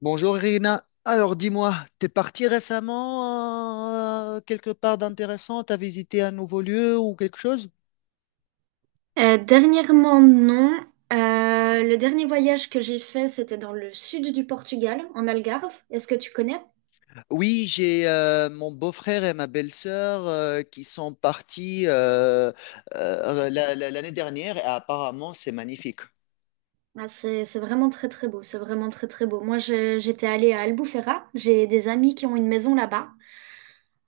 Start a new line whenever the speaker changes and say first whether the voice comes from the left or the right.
left: Bonjour Irina. Alors dis-moi, t'es parti récemment quelque part d'intéressant? T'as visité un nouveau lieu ou quelque chose?
right: Dernièrement, non. Le dernier voyage que j'ai fait, c'était dans le sud du Portugal, en Algarve. Est-ce que tu connais?
left: Oui, j'ai mon beau-frère et ma belle-sœur qui sont partis l'année dernière et apparemment c'est magnifique.
right: Ah, c'est vraiment très très beau. C'est vraiment très très beau. Moi, j'étais allée à Albufeira. J'ai des amis qui ont une maison là-bas.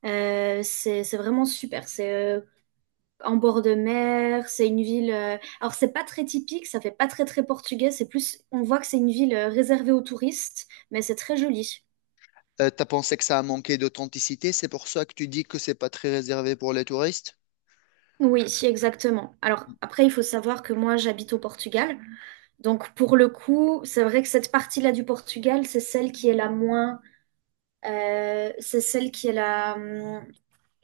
right: C'est vraiment super. C'est en bord de mer. C'est une ville. Alors, c'est pas très typique. Ça fait pas très très portugais. C'est plus. On voit que c'est une ville réservée aux touristes, mais c'est très joli.
left: T'as pensé que ça a manqué d'authenticité, c'est pour ça que tu dis que c'est pas très réservé pour les touristes?
right: Oui, si, exactement. Alors après, il faut savoir que moi, j'habite au Portugal. Donc pour le coup, c'est vrai que cette partie-là du Portugal, c'est celle qui est la moins, c'est celle qui est la,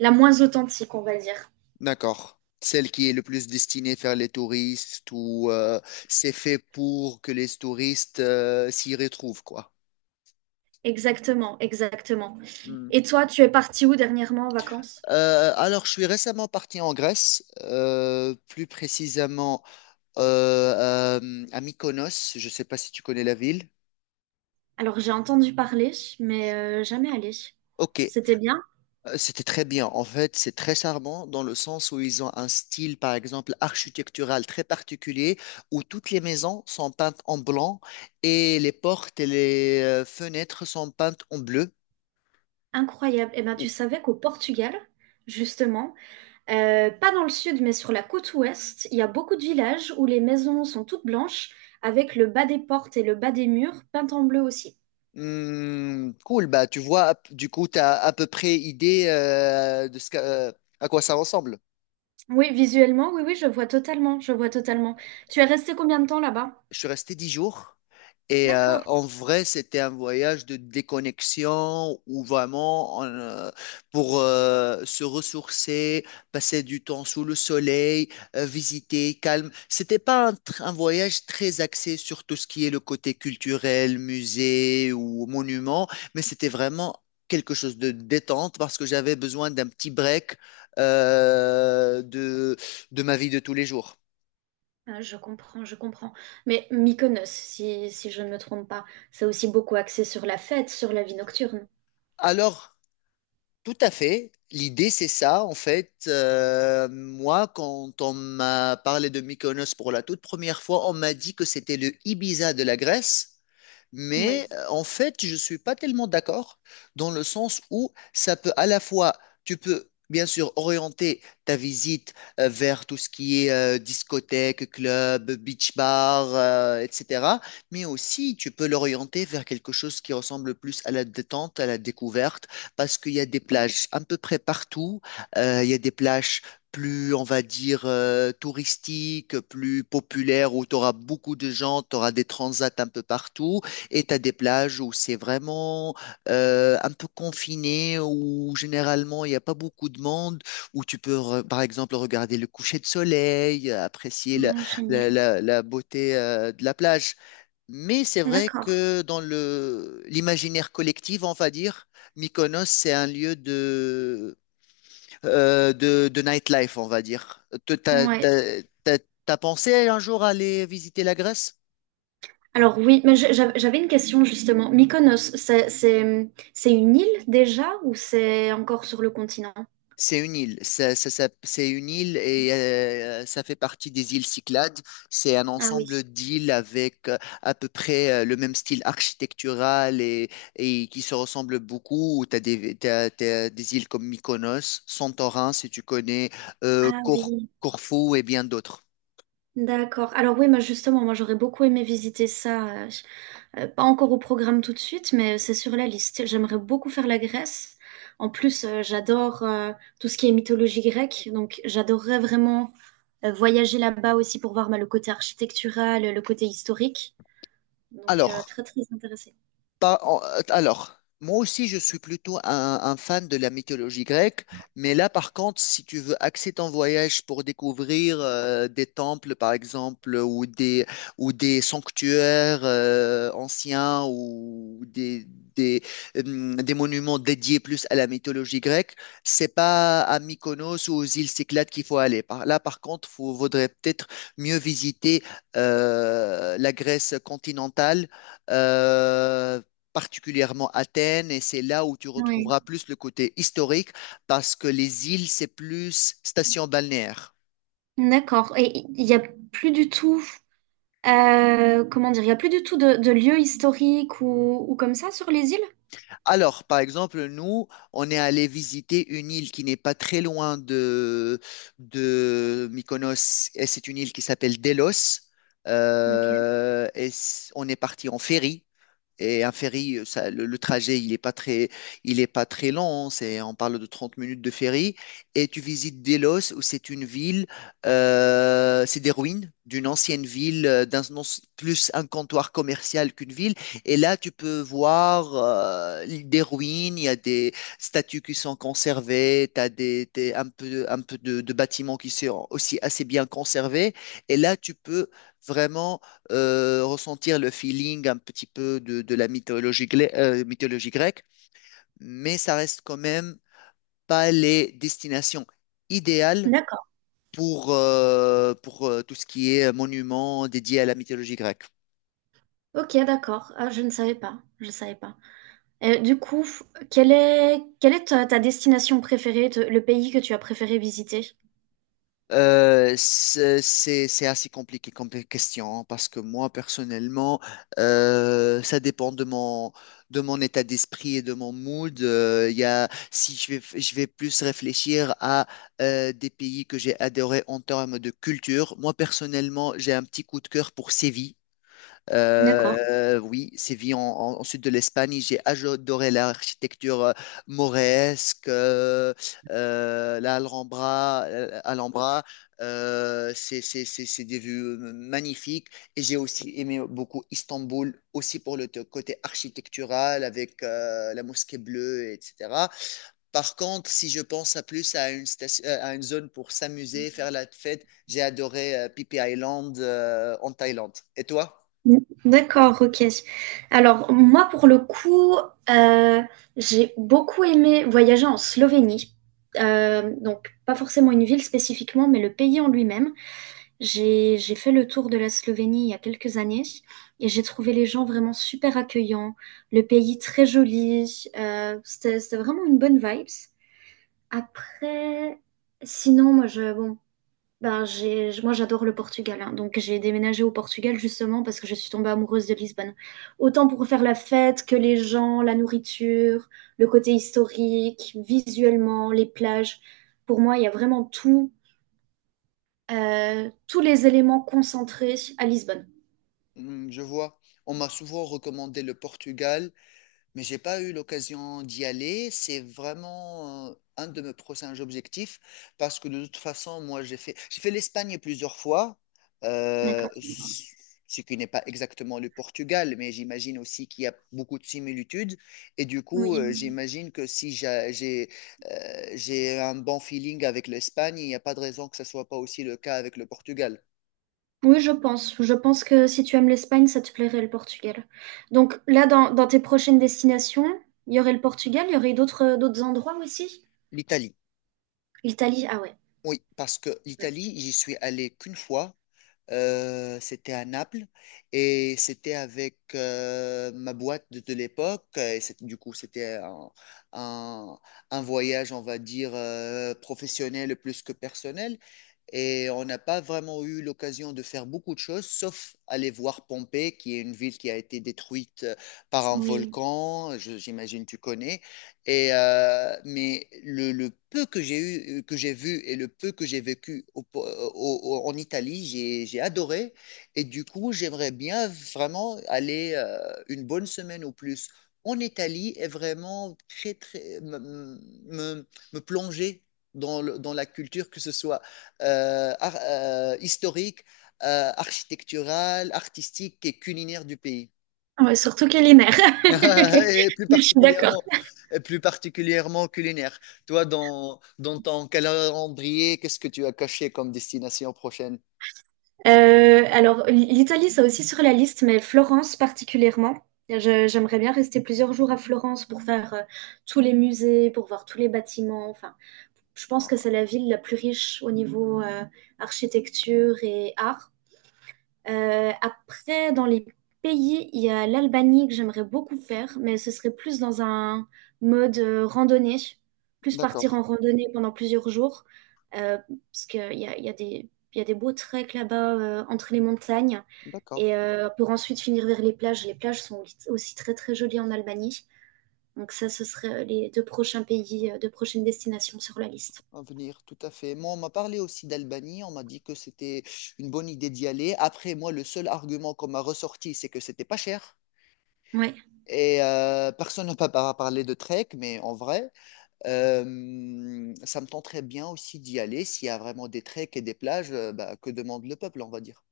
right: la moins authentique, on va dire.
left: D'accord. Celle qui est le plus destinée vers les touristes ou c'est fait pour que les touristes s'y retrouvent, quoi.
right: Exactement, exactement.
left: Hmm.
right: Et toi, tu es parti où dernièrement en vacances?
left: Alors, je suis récemment parti en Grèce, plus précisément à Mykonos. Je ne sais pas si tu connais la ville.
right: Alors j'ai entendu parler, mais jamais allé.
left: Ok.
right: C'était bien,
left: C'était très bien. En fait, c'est très charmant dans le sens où ils ont un style, par exemple, architectural très particulier, où toutes les maisons sont peintes en blanc et les portes et les fenêtres sont peintes en bleu.
right: incroyable. Et ben tu savais qu'au Portugal, justement, pas dans le sud, mais sur la côte ouest, il y a beaucoup de villages où les maisons sont toutes blanches, avec le bas des portes et le bas des murs peints en bleu aussi.
left: Hmm, cool, bah tu vois, du coup, tu as à peu près idée de ce à quoi ça ressemble.
right: Oui, visuellement, oui, oui, je vois totalement, je vois totalement. Tu es resté combien de temps là-bas?
left: Je suis resté 10 jours. Et
right: D'accord.
left: en vrai, c'était un voyage de déconnexion où vraiment on, pour se ressourcer, passer du temps sous le soleil, visiter, calme. C'était pas un, un voyage très axé sur tout ce qui est le côté culturel, musée ou monument, mais c'était vraiment quelque chose de détente parce que j'avais besoin d'un petit break euh, de, de ma vie de tous les jours.
right: Ah, je comprends, je comprends. Mais Mykonos, si, si je ne me trompe pas, c'est aussi beaucoup axé sur la fête, sur la vie nocturne.
left: Alors, tout à fait. L'idée, c'est ça. En fait, moi, quand on m'a parlé de Mykonos pour la toute première fois, on m'a dit que c'était le Ibiza de la Grèce.
right: Oui.
left: Mais en fait, je ne suis pas tellement d'accord dans le sens où ça peut à la fois, tu peux bien sûr orienter ta visite vers tout ce qui est discothèque, club, beach bar, etc. Mais aussi, tu peux l'orienter vers quelque chose qui ressemble plus à la détente, à la découverte, parce qu'il y a des plages à peu près partout. Il y a des plages plus, on va dire, touristiques, plus populaires, où tu auras beaucoup de gens, tu auras des transats un peu partout. Et t'as des plages où c'est vraiment un peu confiné, où généralement il n'y a pas beaucoup de monde, où tu peux par exemple regarder le coucher de soleil, apprécier la,
right: Ah, génial.
left: la beauté de la plage. Mais c'est vrai
right: D'accord.
left: que dans le l'imaginaire collectif, on va dire, Mykonos, c'est un lieu de, de nightlife, on va dire. Te- T'as,
right: Ouais.
left: t'as, t'as- t'as pensé un jour aller visiter la Grèce?
right: Alors oui, mais j'avais une question justement. Mykonos, c'est une île déjà ou c'est encore sur le continent?
left: C'est une île, c'est une île et ça fait partie des îles Cyclades. C'est un
right: Ah oui.
left: ensemble d'îles avec à peu près le même style architectural et qui se ressemblent beaucoup. Tu as des, t'as des îles comme Mykonos, Santorin, si tu connais, euh,
right: Ah
left: Cor-
right: oui.
left: Corfou et bien d'autres.
right: D'accord. Alors oui, moi justement, moi j'aurais beaucoup aimé visiter ça. Pas encore au programme tout de suite, mais c'est sur la liste. J'aimerais beaucoup faire la Grèce. En plus, j'adore tout ce qui est mythologie grecque, donc j'adorerais vraiment voyager là-bas aussi pour voir bah, le côté architectural, le côté historique. Donc
left: Alors,
right: très très intéressée.
left: Pas en- Alors, moi aussi, je suis plutôt un fan de la mythologie grecque, mais là, par contre, si tu veux axer ton voyage pour découvrir des temples, par exemple, ou des sanctuaires anciens, ou des, des monuments dédiés plus à la mythologie grecque, c'est pas à Mykonos ou aux îles Cyclades qu'il faut aller. Là, par contre, il vaudrait peut-être mieux visiter la Grèce continentale euh, particulièrement Athènes, et c'est là où tu
right: Oui.
left: retrouveras plus le côté historique, parce que les îles, c'est plus station balnéaire.
right: D'accord. Et il n'y a plus du tout, comment dire, il n'y a plus du tout de lieux historiques ou comme ça sur les îles?
left: Alors, par exemple, nous, on est allé visiter une île qui n'est pas très loin de, Mykonos, et c'est une île qui s'appelle Delos.
right: Ok.
left: On est parti en ferry. Et un ferry, ça, le trajet, il est pas très long, hein. C'est, on parle de 30 minutes de ferry. Et tu visites Delos, où c'est une ville, c'est des ruines d'une ancienne ville, d'un, non, c'est plus un comptoir commercial qu'une ville. Et là, tu peux voir des ruines, il y a des statues qui sont conservées, tu as des, un peu de bâtiments qui sont aussi assez bien conservés. Et là, tu peux vraiment ressentir le feeling un petit peu de la mythologie, mythologie grecque, mais ça reste quand même pas les destinations idéales
right: D'accord.
left: pour, tout ce qui est monument dédié à la mythologie grecque.
right: Ok, d'accord. Ah, je ne savais pas. Je savais pas. Du coup, quelle est ta destination préférée, te le pays que tu as préféré visiter?
left: C'est assez compliqué comme question parce que moi personnellement, ça dépend de mon état d'esprit et de mon mood. Il y a, si je vais plus réfléchir à des pays que j'ai adorés en termes de culture. Moi personnellement, j'ai un petit coup de cœur pour Séville.
right: D'accord.
left: Oui, Séville en, en sud de l'Espagne, j'ai adoré l'architecture mauresque, la Alhambra, Alhambra, c'est des vues magnifiques. Et j'ai aussi aimé beaucoup Istanbul, aussi pour le côté architectural, avec la mosquée bleue, etc. Par contre, si je pense à plus à une, à une zone pour s'amuser, faire la fête, j'ai adoré Phi Phi Island en Thaïlande. Et toi?
right: Mmh. D'accord, OK. Alors moi, pour le coup, heu, j'ai beaucoup aimé voyager en Slovénie. Donc pas forcément une ville spécifiquement, mais le pays en lui-même. J'ai fait le tour de la Slovénie il y a quelques années et j'ai trouvé les gens vraiment super accueillants, le pays très joli, c'était vraiment une bonne vibes. Après, sinon, moi, je, bon, ben, j'ai, moi, j'adore le Portugal, hein. Donc j'ai déménagé au Portugal justement parce que je suis tombée amoureuse de Lisbonne. Autant pour faire la fête que les gens, la nourriture, le côté historique, visuellement, les plages. Pour moi, il y a vraiment tout, tous les éléments concentrés à Lisbonne.
left: Hmm, je vois. On m'a souvent recommandé le Portugal, mais j'ai pas eu l'occasion d'y aller. C'est vraiment un de mes prochains objectifs parce que de toute façon, moi, j'ai fait l'Espagne plusieurs fois, euh,
right: D'accord.
left: ce qui n'est pas exactement le Portugal, mais j'imagine aussi qu'il y a beaucoup de similitudes. Et du coup,
right: Oui.
left: j'imagine que si j'ai un bon feeling avec l'Espagne, il n'y a pas de raison que ce soit pas aussi le cas avec le Portugal,
right: Oui, je pense. Je pense que si tu aimes l'Espagne, ça te plairait le Portugal. Donc là, dans tes prochaines destinations, il y aurait le Portugal, il y aurait d'autres endroits aussi?
left: l'Italie.
right: L'Italie, ah ouais.
left: Oui, parce que
right: Ouais.
left: l'Italie, j'y suis allé qu'une fois. C'était à Naples et c'était avec ma boîte de, l'époque. Du coup, c'était un, un- un voyage, on va dire, professionnel plus que personnel. Et on n'a pas vraiment eu l'occasion de faire beaucoup de choses, sauf aller voir Pompée, qui est une ville qui a été détruite par un
right: Oui.
left: volcan. J'imagine tu connais. Et, mais le peu que j'ai eu, que j'ai vu et le peu que j'ai vécu en Italie, j'ai adoré. Et du coup, j'aimerais bien vraiment aller une bonne semaine ou plus en Italie et vraiment très, très, me, me plonger dans la culture, que ce soit historique, architecturale, artistique et culinaire du pays.
right: Ah ouais, surtout culinaire.
left: Et plus
right: Je suis d'accord.
left: particulièrement, et plus particulièrement culinaire. Toi, dans ton calendrier, qu'est-ce que tu as caché comme destination prochaine?
right: Alors, l'Italie, c'est aussi sur la liste, mais Florence particulièrement. J'aimerais bien rester plusieurs jours à Florence pour faire tous les musées, pour voir tous les bâtiments. Enfin, je pense que
left: Ah,
right: c'est la ville la plus riche au niveau architecture et art. Après, dans les pays, il y a l'Albanie que j'aimerais beaucoup faire, mais ce serait plus dans un mode randonnée, plus partir en
left: d'accord,
right: randonnée pendant plusieurs jours, euh, parce qu'il y a, il y a des beaux treks là-bas entre les montagnes,
left: d'accord.
right: et pour ensuite finir vers les plages. Les plages sont aussi très très jolies en Albanie, donc ça, ce serait les deux prochains pays, deux prochaines destinations sur la liste.
left: À venir, tout à fait. Moi, on m'a parlé aussi d'Albanie. On m'a dit que c'était une bonne idée d'y aller. Après, moi, le seul argument qu'on m'a ressorti, c'est que c'était pas cher.
right: Ouais.
left: Et personne n'a pas par- parlé de trek, mais en vrai, ça me tenterait bien aussi d'y aller. S'il y a vraiment des treks et des plages, bah, que demande le peuple, on va dire.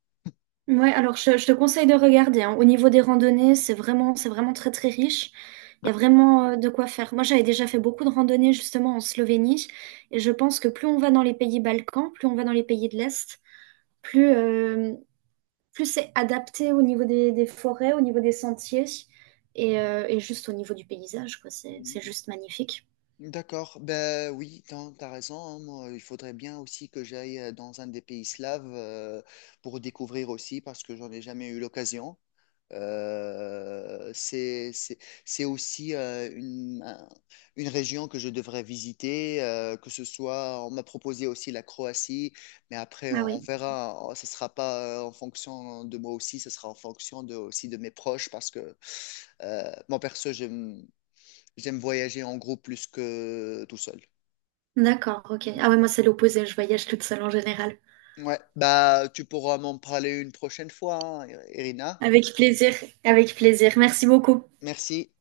right: Ouais, alors je te conseille de regarder. Hein. Au niveau des randonnées, c'est vraiment très très riche. Il y a vraiment de quoi faire. Moi, j'avais déjà fait beaucoup de randonnées justement en Slovénie, et je pense que plus on va dans les pays Balkans, plus on va dans les pays de l'Est, plus, plus c'est adapté au niveau des forêts, au niveau des sentiers, et juste au niveau du paysage, quoi. C'est juste magnifique.
left: D'accord, ben oui, t'as raison, hein. Moi, il faudrait bien aussi que j'aille dans un des pays slaves pour découvrir aussi, parce que j'en ai jamais eu l'occasion. Euh, c'est, c'est, c'est aussi une, une région que je devrais visiter, que ce soit, on m'a proposé aussi la Croatie, mais après
right: Ah
left: on
right: oui,
left: verra, hein. Ce sera pas en fonction de moi aussi, ce sera en fonction de, aussi de mes proches, parce que moi perso, j'aime voyager en groupe plus que tout seul.
right: d'accord, ok. Ah ouais, moi c'est l'opposé, je voyage toute seule en général.
left: Ouais, bah tu pourras m'en parler une prochaine fois, hein, Irina.
right: Avec plaisir, avec plaisir. Merci beaucoup.
left: Merci.